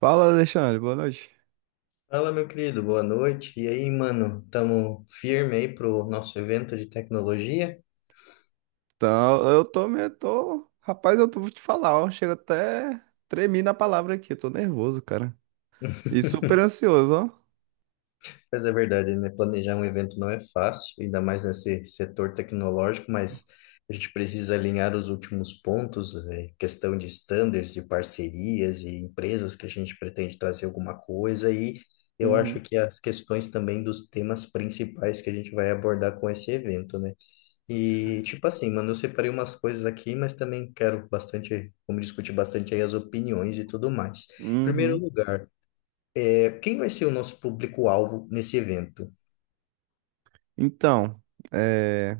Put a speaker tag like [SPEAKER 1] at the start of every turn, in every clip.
[SPEAKER 1] Fala, Alexandre, boa noite.
[SPEAKER 2] Fala, meu querido, boa noite. E aí, mano, tamo firme aí pro nosso evento de tecnologia?
[SPEAKER 1] Então, eu tô, rapaz, vou te falar, ó, chega até tremi na palavra aqui, eu tô nervoso, cara. E super ansioso, ó.
[SPEAKER 2] Mas é verdade, né? Planejar um evento não é fácil, ainda mais nesse setor tecnológico, mas a gente precisa alinhar os últimos pontos, né? Questão de standards, de parcerias e empresas que a gente pretende trazer alguma coisa. E eu acho
[SPEAKER 1] Uhum,
[SPEAKER 2] que as questões também dos temas principais que a gente vai abordar com esse evento, né? E, tipo assim, mano, eu separei umas coisas aqui, mas também quero bastante, vamos discutir bastante aí as opiniões e tudo mais. Em primeiro
[SPEAKER 1] uhum.
[SPEAKER 2] lugar, quem vai ser o nosso público-alvo nesse evento?
[SPEAKER 1] Então, é,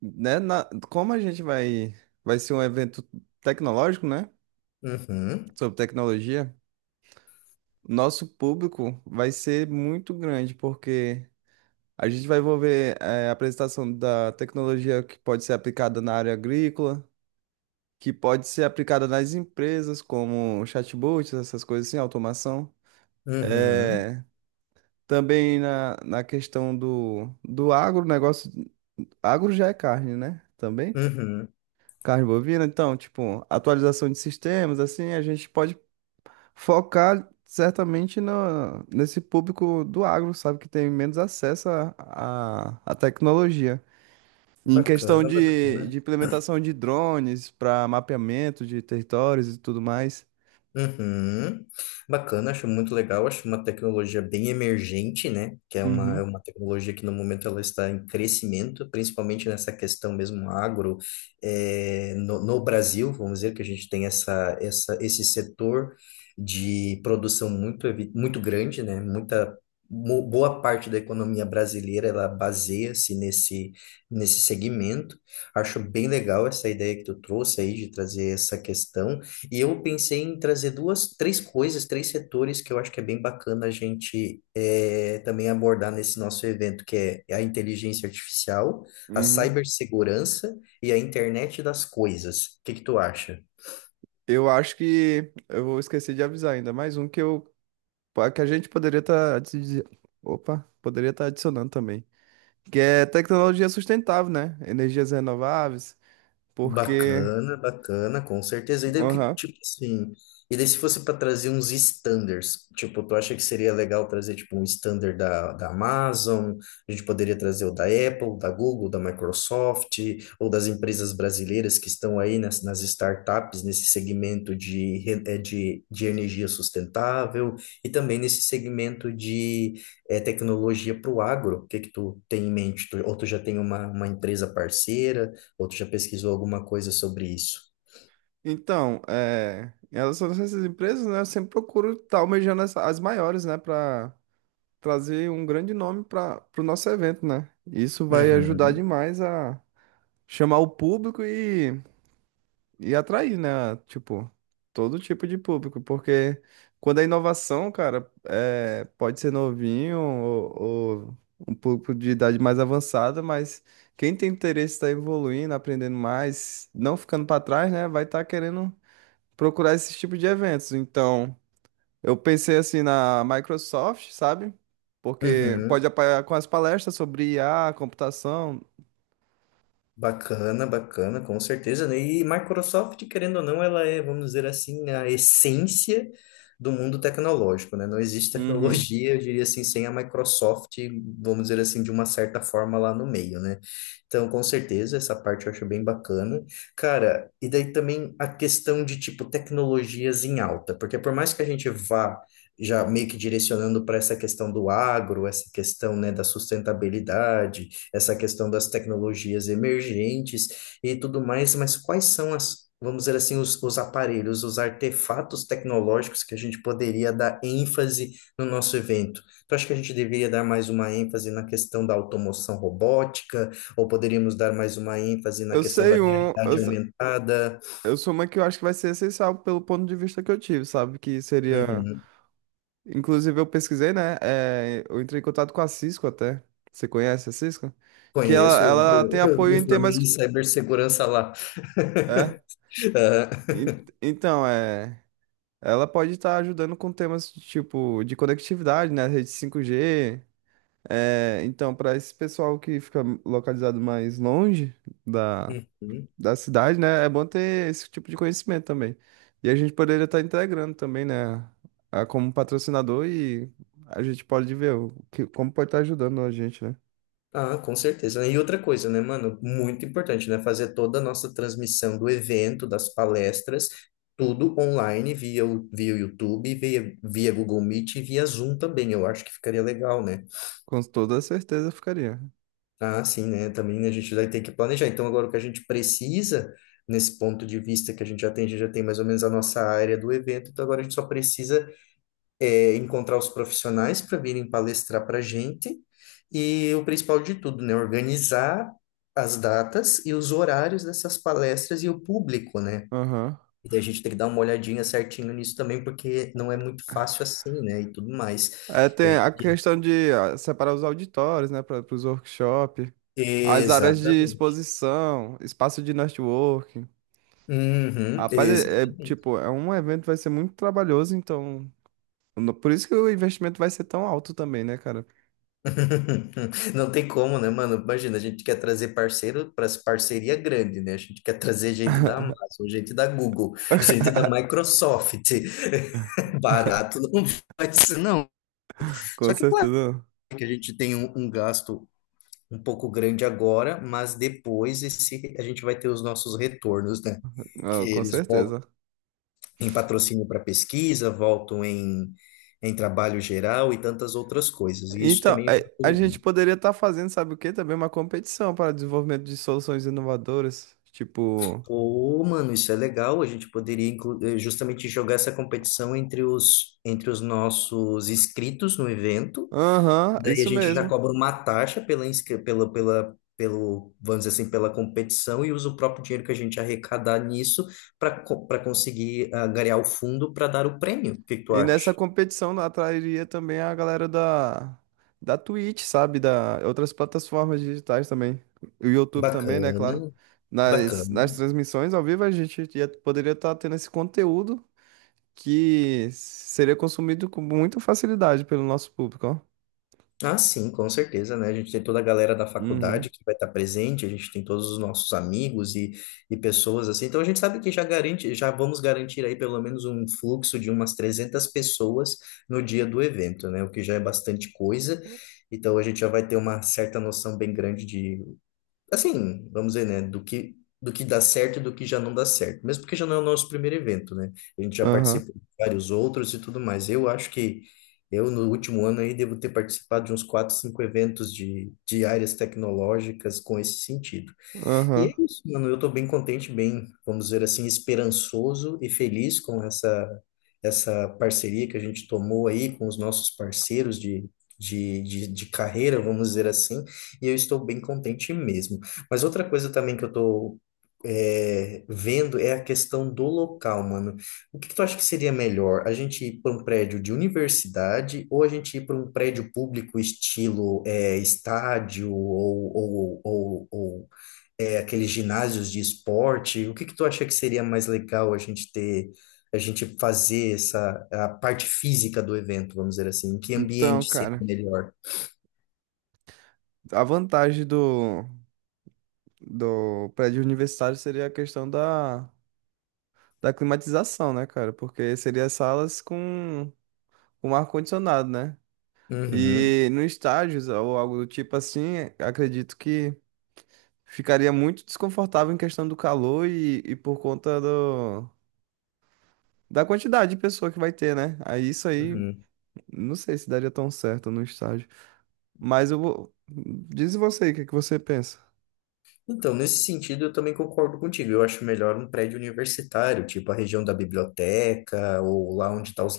[SPEAKER 1] como a gente vai ser um evento tecnológico, né,
[SPEAKER 2] Uhum,
[SPEAKER 1] sobre tecnologia, nosso público vai ser muito grande, porque a gente vai envolver, é, a apresentação da tecnologia que pode ser aplicada na área agrícola, que pode ser aplicada nas empresas, como chatbots, essas coisas assim, automação.
[SPEAKER 2] uhum,
[SPEAKER 1] É, também na questão do agro, negócio. Agro já é carne, né? Também.
[SPEAKER 2] uhum.
[SPEAKER 1] Carne bovina. Então, tipo, atualização de sistemas, assim, a gente pode focar certamente no, nesse público do agro, sabe? Que tem menos acesso à tecnologia. Em questão
[SPEAKER 2] Bacana, bacana.
[SPEAKER 1] de implementação de drones para mapeamento de territórios e tudo mais.
[SPEAKER 2] Uhum. Bacana, acho muito legal, acho uma tecnologia bem emergente, né? Que é
[SPEAKER 1] Uhum,
[SPEAKER 2] uma tecnologia que no momento ela está em crescimento, principalmente nessa questão mesmo agro, no, no Brasil, vamos dizer que a gente tem essa, essa, esse setor de produção muito, muito grande, né? Muita, boa parte da economia brasileira ela baseia-se nesse, nesse segmento. Acho bem legal essa ideia que tu trouxe aí de trazer essa questão. E eu pensei em trazer duas, três coisas, três setores que eu acho que é bem bacana a gente também abordar nesse nosso evento, que é é a inteligência artificial, a
[SPEAKER 1] uhum.
[SPEAKER 2] cibersegurança e a internet das coisas. O que que tu acha?
[SPEAKER 1] Eu acho que eu vou esquecer de avisar ainda mais um que a gente poderia estar opa, poderia estar adicionando também, que é tecnologia sustentável, né? Energias renováveis, porque
[SPEAKER 2] Bacana, bacana, com certeza. E daí o que,
[SPEAKER 1] aham.
[SPEAKER 2] tipo assim, e daí se fosse para trazer uns standards, tipo, tu acha que seria legal trazer tipo um standard da, da Amazon, a gente poderia trazer o da Apple, da Google, da Microsoft, ou das empresas brasileiras que estão aí nas, nas startups, nesse segmento de, de energia sustentável e também nesse segmento de tecnologia para o agro. O que que tu tem em mente? Tu- ou tu já tem uma empresa parceira? Ou tu já pesquisou alguma coisa sobre isso?
[SPEAKER 1] Então, é, em relação a essas empresas, né, eu sempre procuro estar almejando as maiores, né, para trazer um grande nome para o nosso evento, né? Isso vai ajudar
[SPEAKER 2] Uhum,
[SPEAKER 1] demais a chamar o público e atrair, né? Tipo, todo tipo de público, porque quando é inovação, cara, é, pode ser novinho ou um público de idade mais avançada, mas quem tem interesse em estar evoluindo, aprendendo mais, não ficando para trás, né, vai estar querendo procurar esse tipo de eventos. Então, eu pensei assim na Microsoft, sabe? Porque
[SPEAKER 2] uhum.
[SPEAKER 1] pode apoiar com as palestras sobre I a computação.
[SPEAKER 2] Bacana, bacana, com certeza, né? E Microsoft, querendo ou não, ela é, vamos dizer assim, a essência do mundo tecnológico, né? Não existe
[SPEAKER 1] Uhum.
[SPEAKER 2] tecnologia, eu diria assim, sem a Microsoft, vamos dizer assim, de uma certa forma lá no meio, né? Então, com certeza, essa parte eu acho bem bacana. Cara, e daí também a questão de, tipo, tecnologias em alta, porque por mais que a gente vá já meio que direcionando para essa questão do agro, essa questão, né, da sustentabilidade, essa questão das tecnologias emergentes e tudo mais, mas quais são as, vamos dizer assim, os aparelhos, os artefatos tecnológicos que a gente poderia dar ênfase no nosso evento? Tu acha que a gente deveria dar mais uma ênfase na questão da automação robótica, ou poderíamos dar mais uma ênfase na
[SPEAKER 1] Eu
[SPEAKER 2] questão da
[SPEAKER 1] sei um.
[SPEAKER 2] realidade aumentada?
[SPEAKER 1] Eu sou uma que eu acho que vai ser essencial pelo ponto de vista que eu tive, sabe? Que seria.
[SPEAKER 2] Uhum.
[SPEAKER 1] Inclusive, eu pesquisei, né? É, eu entrei em contato com a Cisco até. Você conhece a Cisco? Que
[SPEAKER 2] Conheço,
[SPEAKER 1] ela tem
[SPEAKER 2] eu
[SPEAKER 1] apoio
[SPEAKER 2] me
[SPEAKER 1] em
[SPEAKER 2] formei
[SPEAKER 1] temas.
[SPEAKER 2] em cibersegurança lá.
[SPEAKER 1] É.
[SPEAKER 2] Ah,
[SPEAKER 1] En- Então, é. Ela pode estar ajudando com temas de tipo de conectividade, né? Rede 5G. É, então, para esse pessoal que fica localizado mais longe da,
[SPEAKER 2] uhum.
[SPEAKER 1] da cidade, né? É bom ter esse tipo de conhecimento também. E a gente poderia estar integrando também, né? Como patrocinador e a gente pode ver o que, como pode estar ajudando a gente, né?
[SPEAKER 2] Ah, com certeza. E outra coisa, né, mano? Muito importante, né? Fazer toda a nossa transmissão do evento, das palestras, tudo online, via o YouTube, via Google Meet e via Zoom também. Eu acho que ficaria legal, né?
[SPEAKER 1] Com toda certeza ficaria.
[SPEAKER 2] Ah, sim, né? Também a gente vai ter que planejar. Então, agora o que a gente precisa, nesse ponto de vista que a gente já tem, a gente já tem mais ou menos a nossa área do evento, então agora a gente só precisa encontrar os profissionais para virem palestrar para a gente e o principal de tudo, né, organizar as datas e os horários dessas palestras e o público, né?
[SPEAKER 1] Aham.
[SPEAKER 2] E daí a gente tem que dar uma olhadinha certinho nisso também, porque não é muito fácil assim, né? E tudo mais.
[SPEAKER 1] É,
[SPEAKER 2] A
[SPEAKER 1] tem a
[SPEAKER 2] gente-
[SPEAKER 1] questão de ah, separar os auditórios, né, para os workshops, as áreas de
[SPEAKER 2] Exatamente.
[SPEAKER 1] exposição, espaço de networking.
[SPEAKER 2] Uhum,
[SPEAKER 1] Rapaz,
[SPEAKER 2] exatamente.
[SPEAKER 1] tipo, é um evento que vai ser muito trabalhoso, então, por isso que o investimento vai ser tão alto também, né, cara?
[SPEAKER 2] Não tem como, né, mano? Imagina, a gente quer trazer parceiro para parceria grande, né? A gente quer trazer gente da Amazon, gente da Google, gente da Microsoft. Barato não vai ser, não. Só
[SPEAKER 1] Com
[SPEAKER 2] que, claro,
[SPEAKER 1] certeza.
[SPEAKER 2] que a gente tem um, um gasto um pouco grande agora, mas depois esse, a gente vai ter os nossos retornos, né? Que
[SPEAKER 1] Ah, com
[SPEAKER 2] eles voltam
[SPEAKER 1] certeza.
[SPEAKER 2] em patrocínio para pesquisa, voltam em, em trabalho geral e tantas outras coisas. E isso
[SPEAKER 1] Então,
[SPEAKER 2] também é
[SPEAKER 1] é,
[SPEAKER 2] muito
[SPEAKER 1] a
[SPEAKER 2] legal.
[SPEAKER 1] gente poderia estar fazendo, sabe o quê? Também uma competição para desenvolvimento de soluções inovadoras. Tipo,
[SPEAKER 2] Pô, mano, isso é legal. A gente poderia justamente jogar essa competição entre os nossos inscritos no evento.
[SPEAKER 1] aham,
[SPEAKER 2] Daí a
[SPEAKER 1] isso
[SPEAKER 2] gente já
[SPEAKER 1] mesmo.
[SPEAKER 2] cobra uma taxa pela, pela, pela, pelo, vamos dizer assim, pela competição e usa o próprio dinheiro que a gente arrecadar nisso para para conseguir angariar o fundo para dar o prêmio. O que que tu
[SPEAKER 1] E
[SPEAKER 2] acha?
[SPEAKER 1] nessa competição atrairia também a galera da Twitch, sabe? Da outras plataformas digitais também. O YouTube também, né?
[SPEAKER 2] Bacana,
[SPEAKER 1] Claro.
[SPEAKER 2] bacana.
[SPEAKER 1] Nas transmissões ao vivo, poderia estar tendo esse conteúdo que seria consumido com muita facilidade pelo nosso público, ó.
[SPEAKER 2] Ah, sim, com certeza, né? A gente tem toda a galera da
[SPEAKER 1] Uhum.
[SPEAKER 2] faculdade que vai estar presente, a gente tem todos os nossos amigos e pessoas assim. Então a gente sabe que já garante, já vamos garantir aí pelo menos um fluxo de umas 300 pessoas no dia do evento, né? O que já é bastante coisa. Então a gente já vai ter uma certa noção bem grande de assim, vamos dizer, né, do que dá certo e do que já não dá certo. Mesmo porque já não é o nosso primeiro evento, né? A gente já
[SPEAKER 1] Aham,
[SPEAKER 2] participou de vários outros e tudo mais. Eu acho que eu, no último ano aí, devo ter participado de uns quatro, cinco eventos de áreas tecnológicas com esse sentido. E
[SPEAKER 1] aham.
[SPEAKER 2] é isso, mano. Eu tô bem contente, bem, vamos dizer assim, esperançoso e feliz com essa parceria que a gente tomou aí com os nossos parceiros de, de carreira, vamos dizer assim, e eu estou bem contente mesmo. Mas outra coisa também que eu tô vendo é a questão do local, mano. O que que tu acha que seria melhor? A gente ir para um prédio de universidade ou a gente ir para um prédio público estilo estádio ou aqueles ginásios de esporte? O que que tu acha que seria mais legal a gente ter, a gente fazer essa a parte física do evento, vamos dizer assim? Em que
[SPEAKER 1] Então,
[SPEAKER 2] ambiente seria
[SPEAKER 1] cara,
[SPEAKER 2] melhor?
[SPEAKER 1] a vantagem do prédio universitário seria a questão da climatização, né, cara? Porque seria salas com ar-condicionado, né?
[SPEAKER 2] Uhum,
[SPEAKER 1] E no estágios ou algo do tipo assim, acredito que ficaria muito desconfortável em questão do calor e por conta da quantidade de pessoa que vai ter, né? Aí isso aí,
[SPEAKER 2] uhum.
[SPEAKER 1] não sei se daria tão certo no estágio. Mas eu vou. Diz você aí, o que é que você pensa?
[SPEAKER 2] Então, nesse sentido, eu também concordo contigo. Eu acho melhor um prédio universitário, tipo a região da biblioteca ou lá onde estão os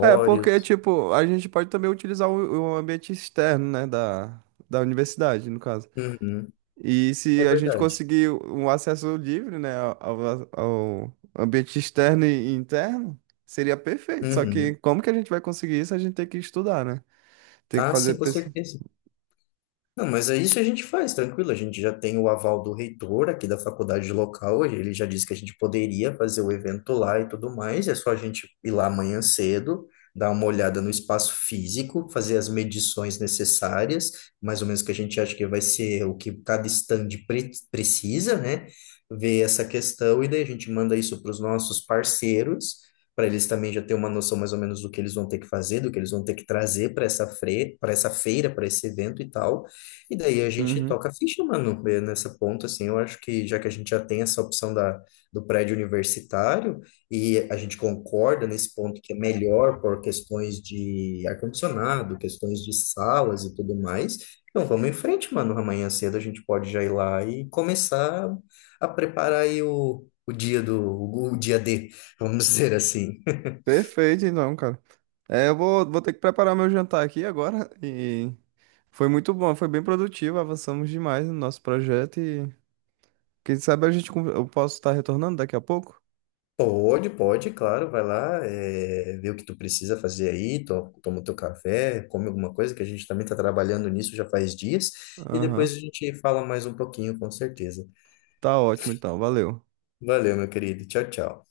[SPEAKER 1] É, porque, tipo, a gente pode também utilizar o ambiente externo, né, da universidade, no caso.
[SPEAKER 2] Uhum,
[SPEAKER 1] E se
[SPEAKER 2] é
[SPEAKER 1] a gente
[SPEAKER 2] verdade.
[SPEAKER 1] conseguir um acesso livre, né, ao, ao ambiente externo e interno, seria perfeito. Só que
[SPEAKER 2] Uhum.
[SPEAKER 1] como que a gente vai conseguir isso? A gente tem que estudar, né? Tem que
[SPEAKER 2] Ah,
[SPEAKER 1] fazer
[SPEAKER 2] sim, com
[SPEAKER 1] pesquisa.
[SPEAKER 2] certeza. Não, mas é isso a gente faz, tranquilo. A gente já tem o aval do reitor aqui da faculdade local, ele já disse que a gente poderia fazer o evento lá e tudo mais. É só a gente ir lá amanhã cedo, dar uma olhada no espaço físico, fazer as medições necessárias, mais ou menos que a gente acha que vai ser o que cada stand precisa, né? Ver essa questão e daí a gente manda isso para os nossos parceiros, para eles também já ter uma noção mais ou menos do que eles vão ter que fazer, do que eles vão ter que trazer para essa fre, para essa feira, para esse evento e tal. E daí a gente
[SPEAKER 1] Uhum.
[SPEAKER 2] toca a ficha, mano, nessa ponta, assim, eu acho que já que a gente já tem essa opção da, do prédio universitário e a gente concorda nesse ponto que é melhor por questões de ar-condicionado, questões de salas e tudo mais, então vamos em frente, mano, amanhã cedo a gente pode já ir lá e começar a preparar aí o dia do, o dia D, vamos dizer assim.
[SPEAKER 1] Perfeito, então, cara. É, vou ter que preparar meu jantar aqui agora e foi muito bom, foi bem produtivo, avançamos demais no nosso projeto e quem sabe eu posso estar retornando daqui a pouco.
[SPEAKER 2] Pode, pode, claro, vai lá, vê o que tu precisa fazer aí, toma o teu café, come alguma coisa, que a gente também está trabalhando nisso já faz dias, e depois
[SPEAKER 1] Aham.
[SPEAKER 2] a gente fala mais um pouquinho, com certeza.
[SPEAKER 1] Tá ótimo então, valeu.
[SPEAKER 2] Valeu, meu querido. Tchau, tchau.